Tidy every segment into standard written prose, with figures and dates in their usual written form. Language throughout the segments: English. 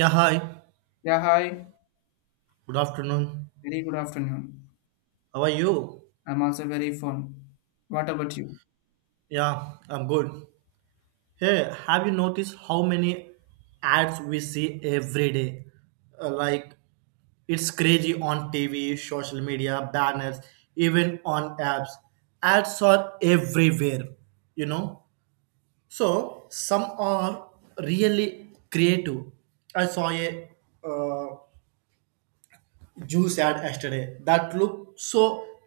Yeah, hi. Yeah, hi. Good afternoon. Very good afternoon. How are you? I'm also very fun. What about you? Yeah, I'm good. Hey, have you noticed how many ads we see every day? Uh, like, it's crazy on TV, social media, banners, even on apps. Ads are everywhere, you know? So, some are really creative. I saw a uh, juice ad yesterday that looked so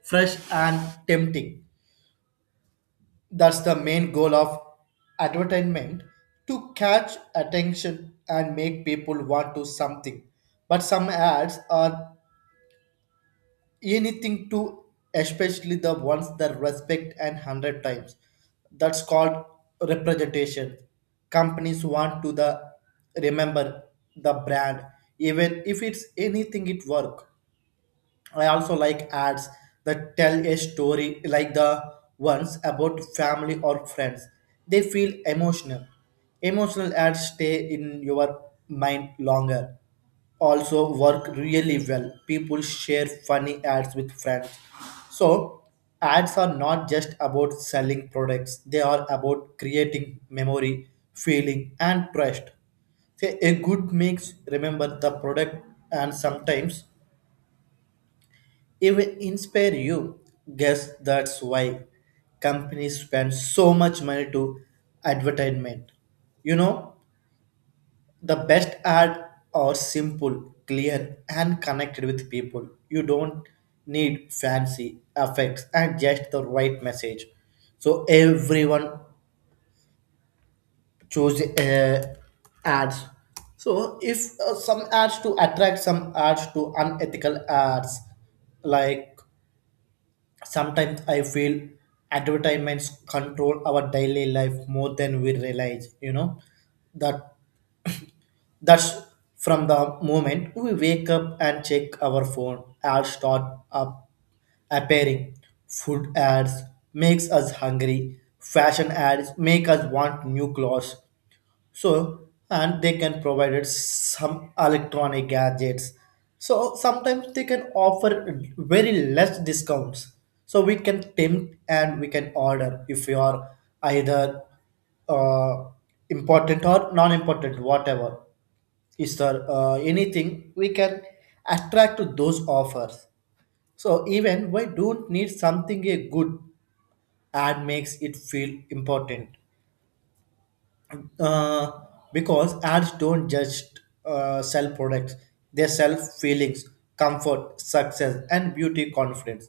fresh and tempting. That's the main goal of advertisement, to catch attention and make people want to something. But some ads are anything to, especially the ones that respect and hundred times. That's called representation. Companies want to the remember the brand, even if it's anything it work. I also like ads that tell a story, like the ones about family or friends. They feel emotional. Emotional ads stay in your mind longer. Also work really well. People share funny ads with friends. So ads are not just about selling products. They are about creating memory, feeling and trust. Say, a good mix remember the product and sometimes even inspire you. Guess that's why companies spend so much money to advertisement. You know, the best ad are simple, clear, and connected with people. You don't need fancy effects and just the right message. So everyone choose ads. So if some ads to attract, some ads to unethical ads like. Sometimes I feel advertisements control our daily life more than we realize, you know. That that's from the moment we wake up and check our phone, ads start up appearing. Food ads makes us hungry. Fashion ads make us want new clothes, so and they can provide it some electronic gadgets, so sometimes they can offer very less discounts, so we can tempt and we can order if we are either uh, important or non-important, whatever is there, anything we can attract to those offers. So even we don't need something, a good ad makes it feel important, uh, because ads don't just sell products, they sell feelings, comfort, success and beauty confidence.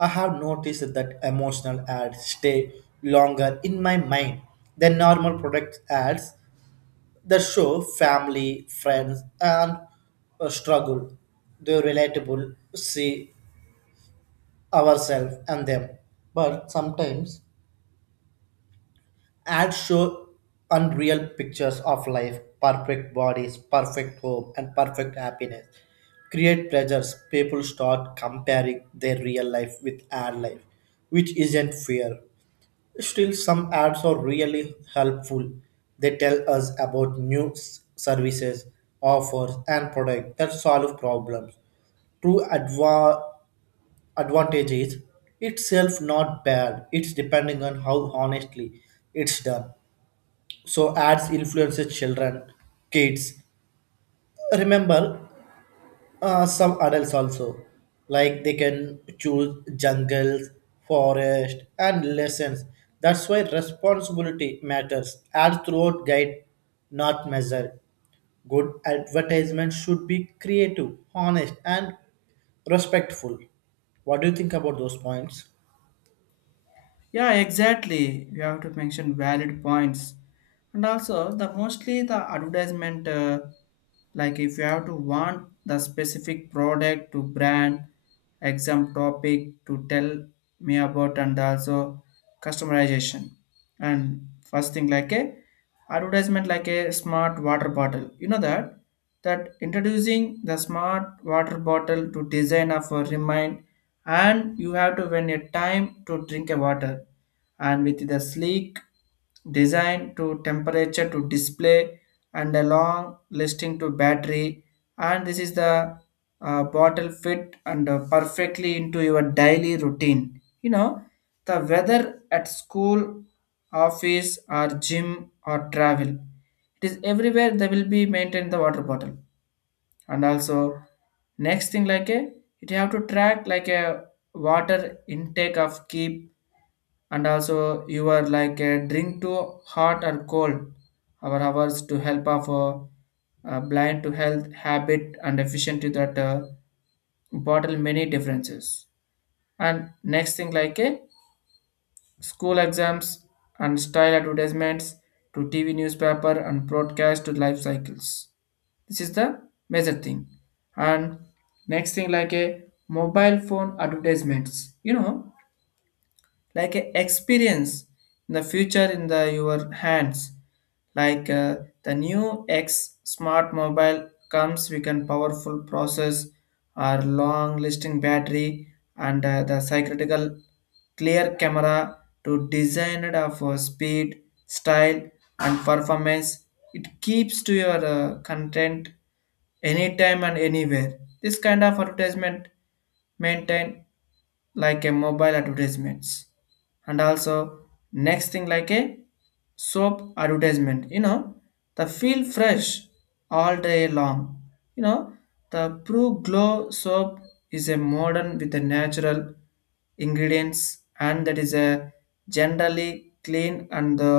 I have noticed that emotional ads stay longer in my mind than normal product ads that show family, friends, and struggle. They're relatable, see ourselves and them. But sometimes ads show unreal pictures of life, perfect bodies, perfect home, and perfect happiness. Create pressures. People start comparing their real life with ad life, which isn't fair. Still, some ads are really helpful. They tell us about services, offers, and products that solve problems. true adva- advantage is itself not bad, it's depending on how honestly it's done. So ads influences children, kids remember, some adults also, like they can choose jungles, forest and lessons. That's why responsibility matters, ads throughout guide, not measure. Good advertisement should be creative, honest and respectful. What do you think about those points? Yeah, exactly. You have to mention valid points. And also the mostly the advertisement, like if you have to want the specific product to brand exam topic to tell me about, and also customization. And first thing like a advertisement like a smart water bottle, you know, that introducing the smart water bottle to design of a remind, and you have to when a time to drink a water, and with the sleek design to temperature to display, and a long listing to battery. And this is the bottle fit and perfectly into your daily routine, you know, the weather at school, office or gym or travel. It is everywhere they will be maintained the water bottle. And also next thing like a, it you have to track like a water intake of keep, and also you are like a drink to hot or cold our hours to help of blind to health habit and efficient to that bottle many differences. And next thing like a school exams and style advertisements to TV newspaper and broadcast to life cycles. This is the major thing. And next thing like a mobile phone advertisements, you know, like a experience in the future in the your hands, like the new x smart mobile comes with a powerful process or long lasting battery, and the cyclical clear camera to design it of speed, style and performance. It keeps to your content anytime and anywhere. This kind of advertisement maintain like a mobile advertisements. And also next thing like a soap advertisement, you know, the feel fresh all day long, you know, the pro glow soap is a modern with a natural ingredients, and that is a generally clean and the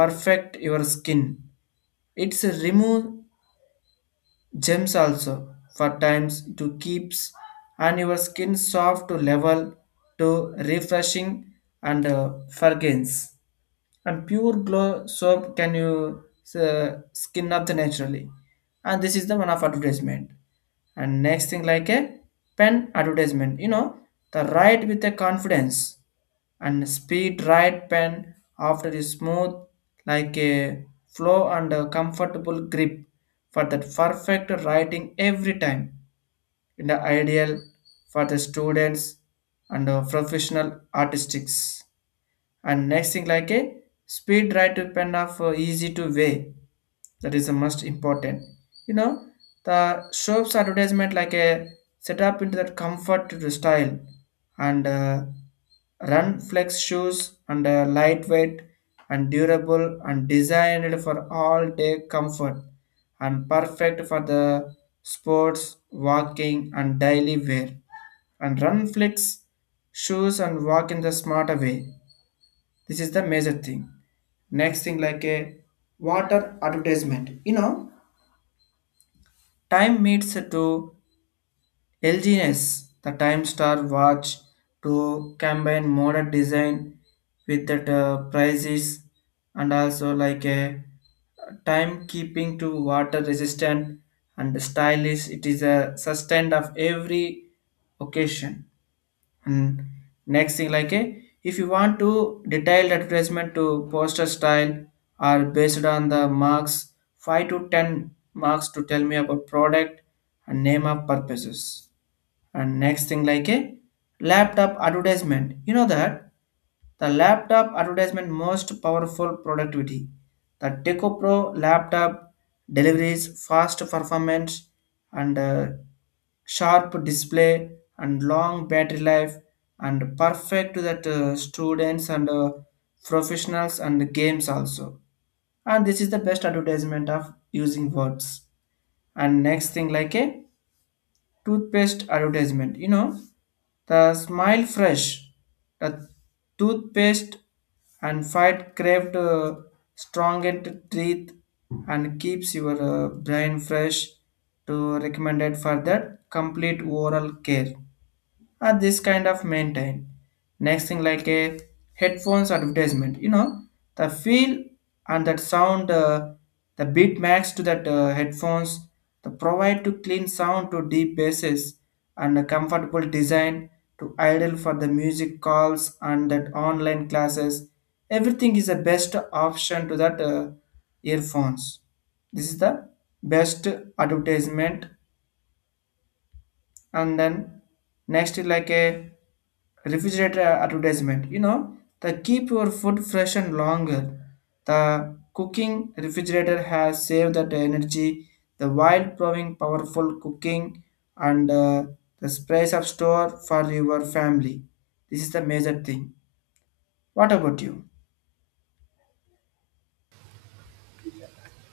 perfect your skin. It's a remove Gems also for times to keeps and your skin soft to level to refreshing and fragrance. And pure glow soap can you skin up the naturally. And this is the one of advertisement. And next thing like a pen advertisement, you know, the write with the confidence and speed right pen after is smooth like a flow and a comfortable grip for that perfect writing every time in the ideal for the students and professional artistics. And next thing like a speed right to pen of easy to weigh, that is the most important, you know, the shops advertisement like a set up into that comfort to the style, and run flex shoes and lightweight and durable and designed for all day comfort and perfect for the sports walking and daily wear. And run flex shoes and walk in the smarter way. This is the major thing. Next thing like a water advertisement. You know, time meets to LGNS, the Time Star watch to combine modern design with that prices, and also like a timekeeping to water resistant and stylish. It is a sustained of every occasion. And next thing like if you want to detailed advertisement to poster style are based on the marks, 5 to 10 marks to tell me about product and name of purposes. And next thing like a laptop advertisement, you know that the laptop advertisement most powerful productivity, the teco pro laptop delivers fast performance and sharp display and long battery life and perfect to that students and professionals and games also. And this is the best advertisement of using words. And next thing like a toothpaste advertisement. You know, the Smile Fresh, the toothpaste and fight craved, strong and teeth and keeps your brain fresh to recommended for that complete oral care are this kind of maintain. Next thing like a headphones advertisement, you know, the feel and that sound, the beat max to that headphones, the provide to clean sound to deep basses and a comfortable design to ideal for the music calls and that online classes. Everything is the best option to that earphones. This is the best advertisement. And then next is like a refrigerator advertisement, you know, the keep your food fresh and longer. The cooking refrigerator has saved that energy, the while proving powerful cooking and the space of store for your family. This is the major thing. What about you?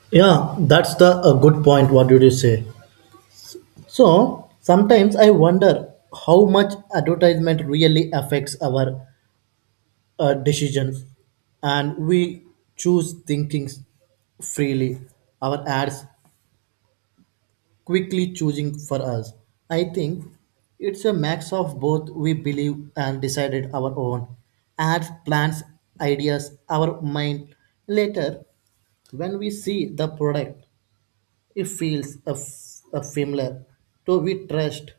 Yeah, that's the a good point. What did you say? So sometimes I wonder how much advertisement really affects our decisions, and we choose thinking freely. Our ads quickly choosing for us. I think it's a mix of both. We believe and decided our own ads, plans, ideas, our mind. Later, when we see the product, it feels a familiar, so we trust.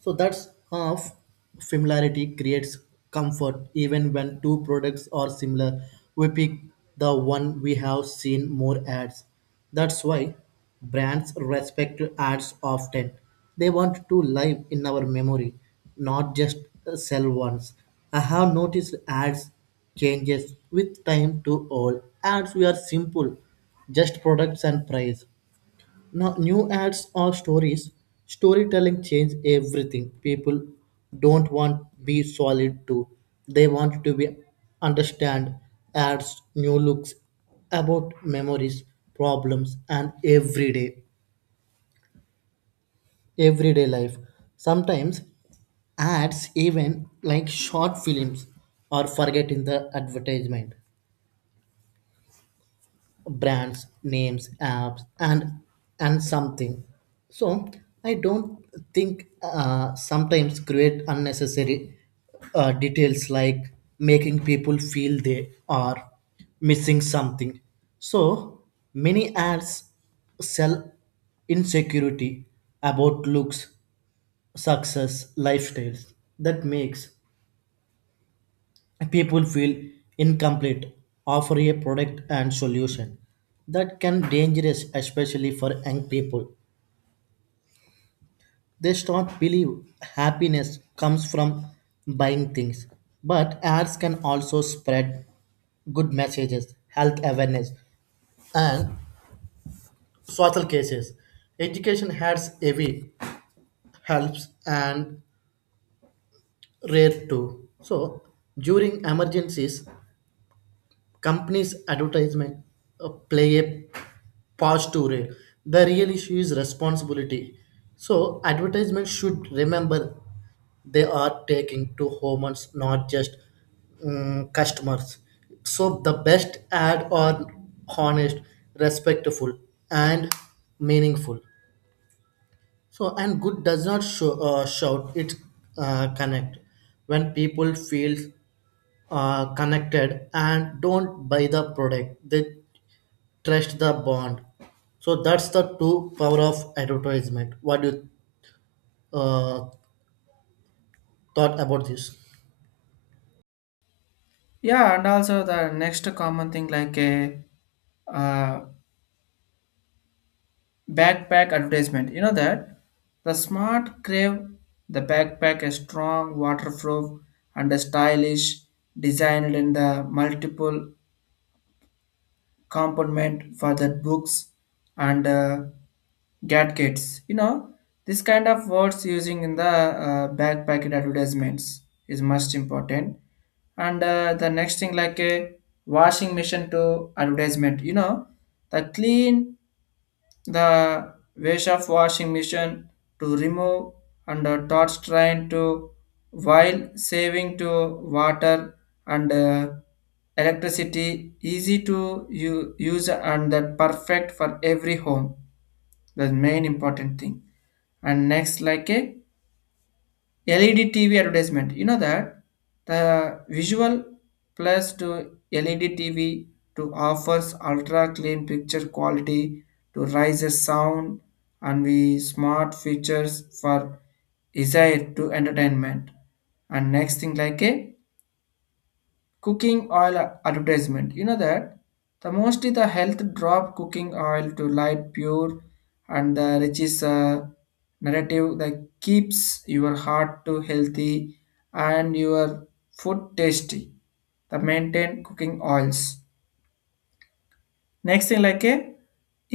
So that's half familiarity creates comfort even when two products are similar. We pick the one we have seen more ads. That's why brands respect ads often. They want to live in our memory, not just sell once. I have noticed ads changes with time to all. Ads we are simple, just products and price. Now, new ads or stories, storytelling change everything. People don't want be solid to. They want to be understand ads, new looks about memories, problems, and everyday life. Sometimes ads even like short films are forgetting the advertisement, brands names, apps and something. So I don't think sometimes create unnecessary details, like making people feel they are missing something. So many ads sell insecurity about looks, success, lifestyles. That makes people feel incomplete. Offer a product and solution that can dangerous, especially for young people. They start believe happiness comes from buying things. But ads can also spread good messages, health awareness and social cases. Education ads heavy helps and rare too, so during emergencies companies advertisement play a part to it. The real issue is responsibility. So advertisements should remember they are taking to humans, not just customers. So the best ad are honest, respectful and meaningful. So, and good does not show, shout, it connect. When people feel connected and don't buy the product, they trust the bond. So that's the true power of advertisement. What you uh, thought about this? Yeah, and also the next common thing like a uh, backpack advertisement. You know that the smart crave, the backpack is strong, waterproof, and a stylish, designed in the multiple compartment for the books and gadgets. You know, this kind of words using in the backpack advertisements is most important. And the next thing like a washing machine to advertisement. You know the clean, the wash of washing machine to remove and a torch train to while saving to water and electricity, easy to use and that perfect for every home. That's main important thing. And next like a LED TV advertisement. You know that the visual plus to LED TV to offers ultra clean picture quality to raise the sound and we smart features for desire to entertainment. And next thing like a cooking oil advertisement, you know that the mostly the health drop cooking oil to light pure and the rich is a narrative that keeps your heart to healthy and your food tasty, the maintain cooking oils. Next thing like a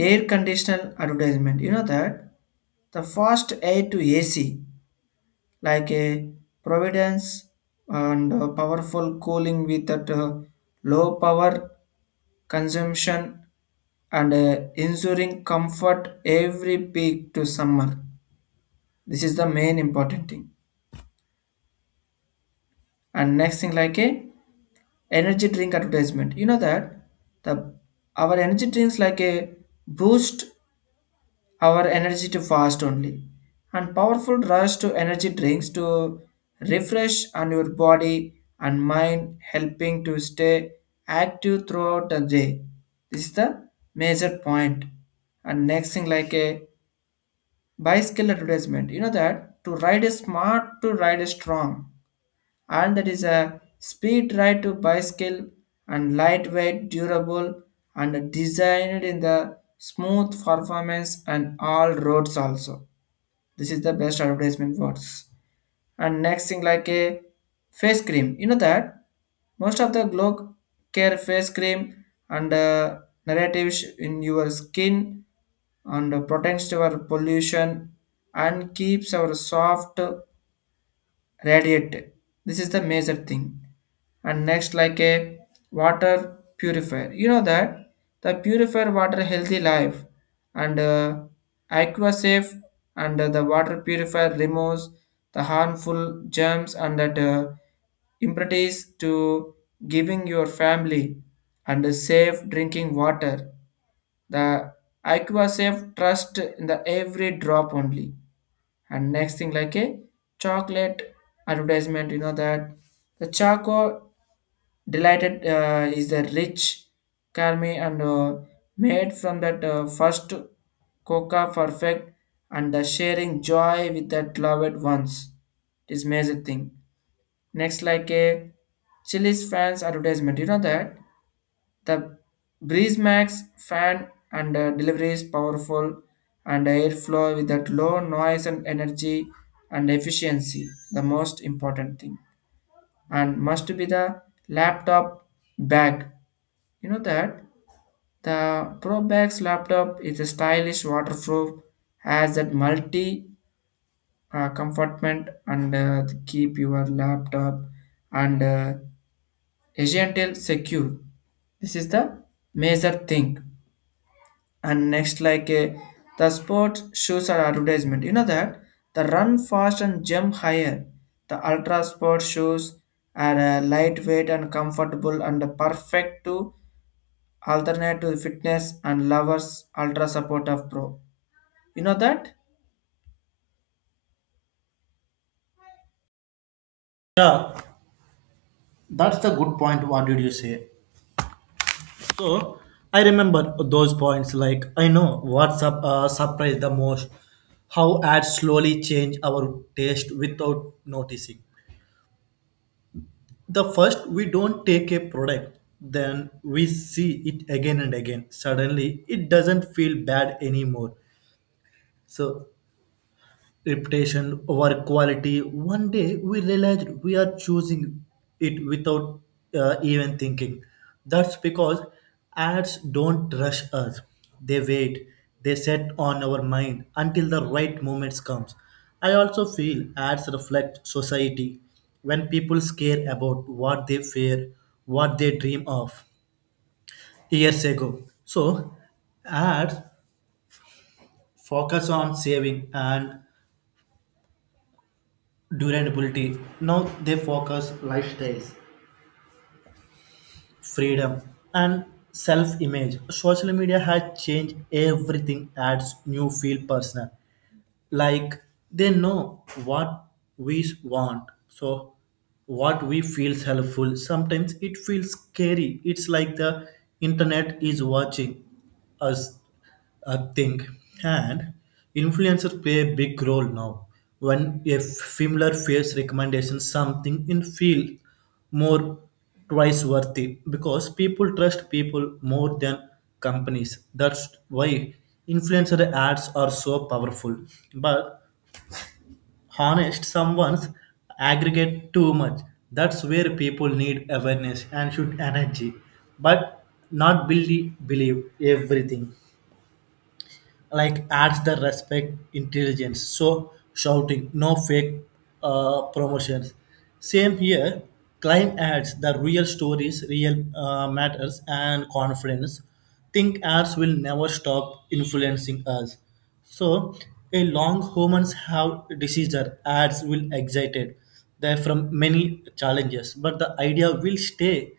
air conditioner advertisement, you know that the fast air to AC, like a Providence and powerful cooling with that low power consumption and ensuring comfort every peak to summer. This is the main important thing. And next thing like a energy drink advertisement, you know that the our energy drinks like a boost our energy to fast only, and powerful rush to energy drinks to refresh on your body and mind helping to stay active throughout the day. This is the major point. And next thing like a bicycle advertisement, you know that to ride a smart to ride a strong, and that is a speed ride to bicycle and lightweight, durable, and designed in the smooth performance and all roads also. This is the best advertisement words. And next thing like a face cream. You know that most of the glow care face cream and narratives in your skin and protects our pollution and keeps our soft radiate. This is the major thing. And next, like a water purifier. You know that the purifier water healthy life and aqua safe and the water purifier removes the harmful germs and that impurities to giving your family and a safe drinking water. The Aqua Safe trust in the every drop only. And next thing like a chocolate advertisement, you know that the choco delighted is the rich caramel, and made from that first coca perfect and the sharing joy with that loved ones. It is amazing thing. Next like a chili's fans advertisement, you know that the breeze max fan and delivery is powerful and airflow with that low noise and energy and efficiency, the most important thing. And must be the laptop bag. You know that the Pro Bags laptop is a stylish waterproof, has that multi compartment and keep your laptop and agile secure. This is the major thing. And next like the sports shoes are advertisement, you know that the run fast and jump higher, the ultra sport shoes are lightweight and comfortable and perfect to alternate to fitness and lovers ultra support of pro, you know that. Yeah, that's the good point. What did you say? So I remember those points. Like I know what surprised the most, how ads slowly change our taste without noticing. The first, we don't take a product, then we see it again and again. Suddenly, it doesn't feel bad anymore. So, reputation over quality. One day we realize we are choosing it without even thinking. That's because ads don't rush us. They wait. They set on our mind until the right moment comes. I also feel ads reflect society when people care about what they fear, what they dream of years ago. So ads focus on saving and durability. Now they focus lifestyles, freedom, and self-image. Social media has changed everything. Adds new feel personal, like they know what we want. So what we feels helpful, sometimes it feels scary, it's like the internet is watching us, I think. And influencers play a big role now, when a similar face recommendation something in feel more twice worthy, because people trust people more than companies. That's why influencer ads are so powerful. But honest, someone's aggregate too much. That's where people need awareness and should energy, but not believe, believe everything. Like adds the respect intelligence, so shouting no fake promotions, same here. Client ads the real stories, real matters and confidence. Think ads will never stop influencing us. So a long humans have diseases, ads will excited there from many challenges, but the idea will stay.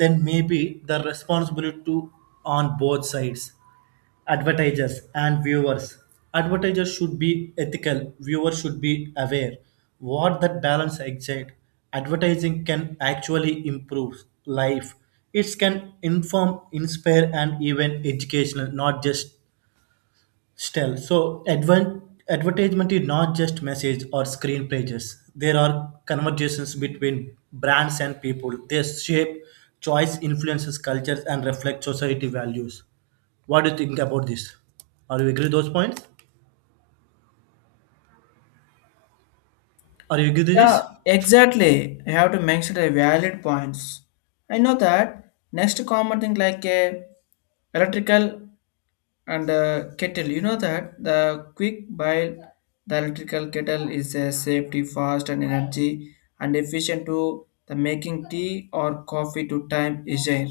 Then maybe the responsibility to on both sides, advertisers and viewers. Advertisers should be ethical, viewers should be aware. What that balance exists, advertising can actually improve life. It can inform, inspire and even educational, not just. Still, so advan advertisement is not just message or screen pages. There are conversations between brands and people. They shape choice, influences cultures, and reflect society values. What do you think about this? Are you agree with those points? Are you agree with Yeah, this? exactly, I have to mention the valid points. I know that next common thing like a electrical and kettle, you know that the quick boil, the electrical kettle is a safety fast and energy and efficient to the making tea or coffee to time is there.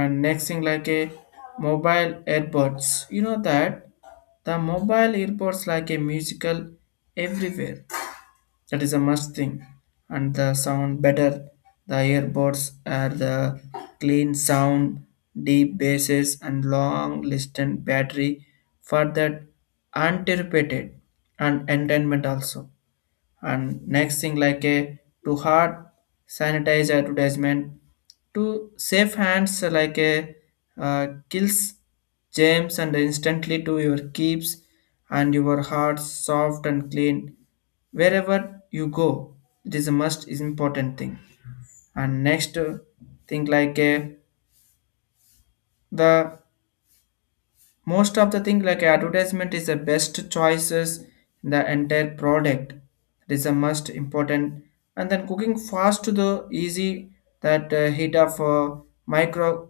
And next thing like a mobile earbuds, you know that the mobile earbuds like a musical everywhere, that is a must thing. And the sound better. The earbuds are the clean sound, deep basses, and long distant battery for that anticipated and entertainment also. And next thing like a to hard sanitize advertisement to safe hands, like a kills germs and instantly to your keeps, and your heart soft and clean wherever you go. It is a most important thing. And next thing like a the most of the thing like advertisement is the best choices in the entire product. It is the most important. And then cooking fast to the easy, that heat of micro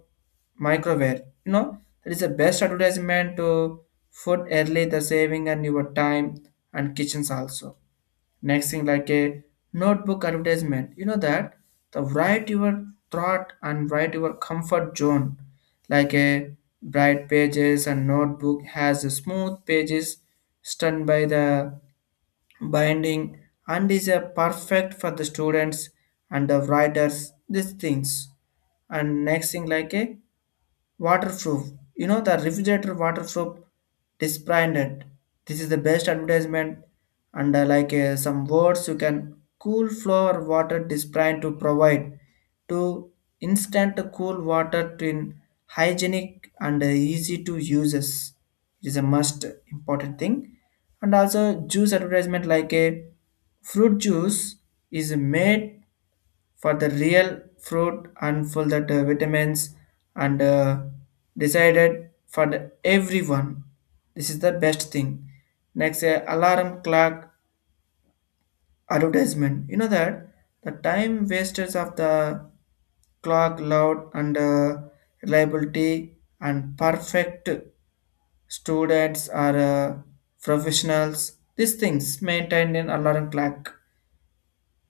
microwave, you know that is the best advertisement to food early, the saving and your time and kitchens also. Next thing like a notebook advertisement, you know that the write your thought and write your comfort zone, like a bright pages and notebook has a smooth pages stunned by the binding and is a perfect for the students and the writers these things. And next thing like a waterproof, you know the refrigerator waterproof disbranded. This is the best advertisement. And like some words you can cool floor water disbrand to provide to instant cool water to in hygienic and easy to uses. It is a must important thing. And also juice advertisement, like a fruit juice is made for the real fruit and for that vitamins and decided for the everyone. This is the best thing. Next alarm clock advertisement, you know that the time wasters of the clock loud and reliability and perfect students are professionals, these things maintained in alarm clock,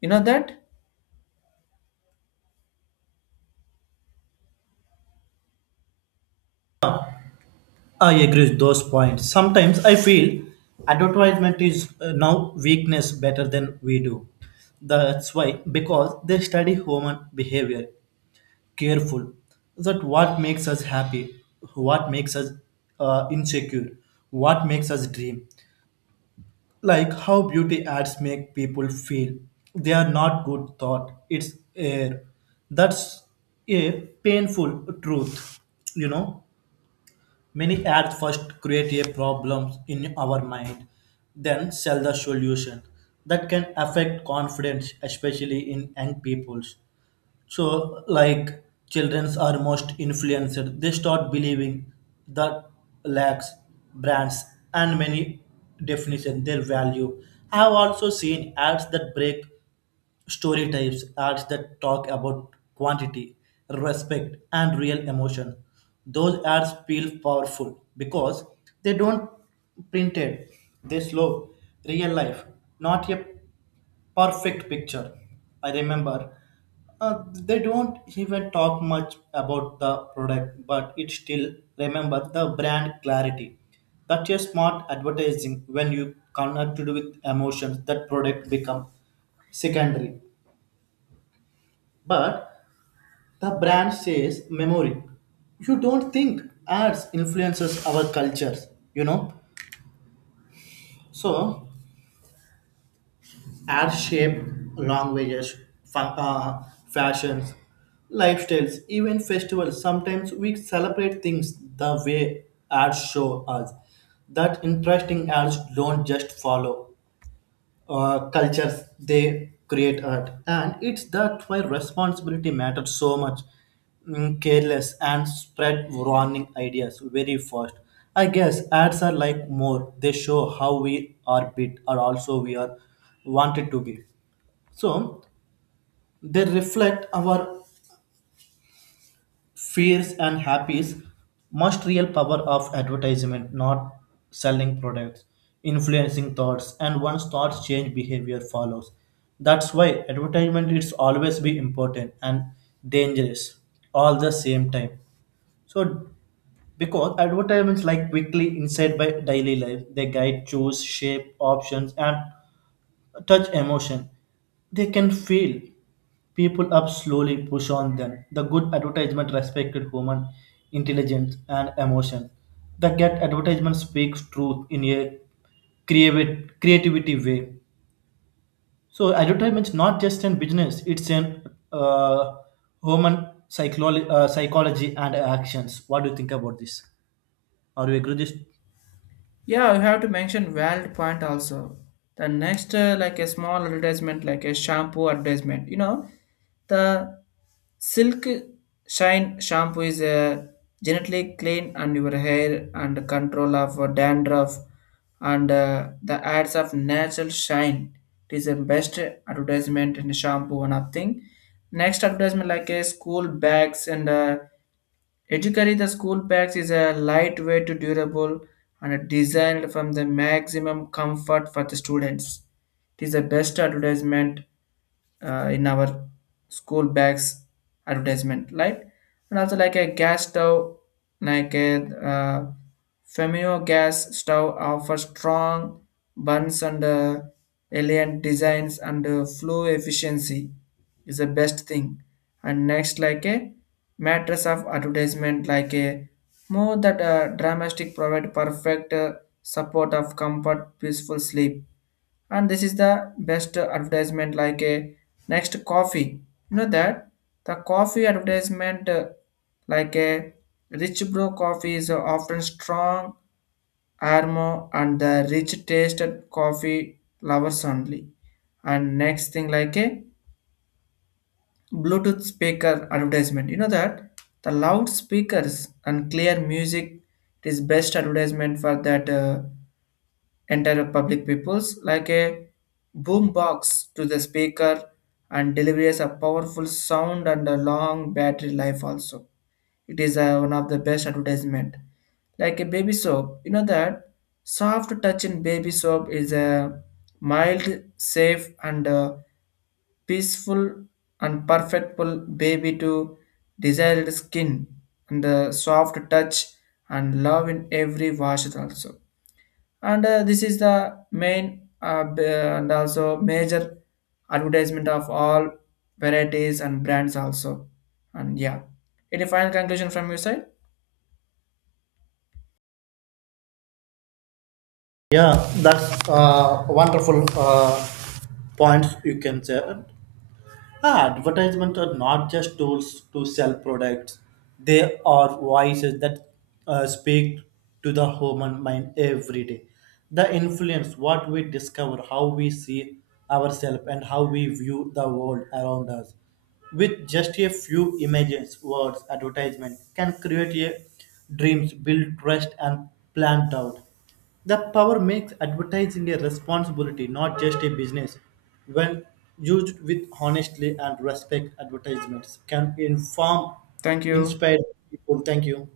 you know that. I agree with those points. Sometimes I feel advertisement is now weakness better than we do. That's why because they study human behavior careful, that what makes us happy, what makes us insecure, what makes us dream. Like how beauty ads make people feel they are not good thought, it's air. That's a painful truth. You know, many ads first create a problem in our mind, then sell the solution. That can affect confidence, especially in young peoples. So, like childrens are most influenced, they start believing that lacks, brands and many definition their value. I have also seen ads that break story types, ads that talk about quantity, respect, and real emotion. Those ads feel powerful because they don't printed, they slow, real life, not a perfect picture. I remember they don't even talk much about the product, but it still remember the brand clarity. That's a smart advertising, when you connected with emotions that product become secondary. But the brand says memory. You don't think ads influences our cultures, you know. So air-shaped languages, fa- uh, fashions, lifestyles, even festivals. Sometimes we celebrate things the way ads show us. That interesting, ads don't just follow cultures; they create art, and it's that why responsibility matters so much. Careless and spread warning ideas very fast. I guess ads are like more; they show how we are bit, or also we are wanted to be. So they reflect our fears and happies. Most real power of advertisement, not selling products, influencing thoughts, and once thoughts change, behavior follows. That's why advertisement is always be important and dangerous all the same time. So because advertisements like quickly inside by daily life, they guide, choose, shape, options, and touch emotion. They can feel people up slowly push on them. The good advertisement respected human intelligence and emotion. The get advertisement speaks truth in a creative creativity way. So advertisement's not just in business; it's in uh, psychology and actions. What do you think about this? Are you agree with this? Yeah, you have to mention valid point also. The next, like a small advertisement, like a shampoo advertisement. You know, the Silk Shine shampoo is a genetically clean and your hair and control of dandruff, and the ads of natural shine. It is the best advertisement in shampoo one of thing. Next advertisement like a school bags, and Ethically, the school bags is a lightweight, durable, and designed from the maximum comfort for the students. It is the best advertisement in our school bags advertisement, right? And also like a gas stove, like a uh, Femio gas stove offers strong burns and elegant designs and flow efficiency is the best thing. And next, like a mattress of advertisement, like a more that dramatic provide perfect support of comfort, peaceful sleep. And this is the best advertisement like a next coffee, you know that the coffee advertisement like a rich bro coffee is often strong aroma and the rich tasted coffee lovers only. And next thing like a bluetooth speaker advertisement, you know that the loud speakers and clear music is best advertisement for that enter public peoples like a boom box to the speaker and delivers a powerful sound and a long battery life also. It is one of the best advertisement, like a baby soap, you know that soft touch in baby soap is a mild safe and peaceful and perfectful baby to desired skin, and the soft touch and love in every wash also. And this is the main, and also major advertisement of all varieties and brands also. And yeah, any final conclusion from your side? Yeah, that's wonderful points you can say. Ah, advertisements are not just tools to sell products. They are voices that speak to the human mind every day. The influence what we discover, how we see ourselves, and how we view the world around us. With just a few images, words, advertisement can create a dreams, build trust, and plant doubt. The power makes advertising a responsibility, not just a business. When used with honestly and respect, advertisements can inform, Thank you. inspire people. Thank you.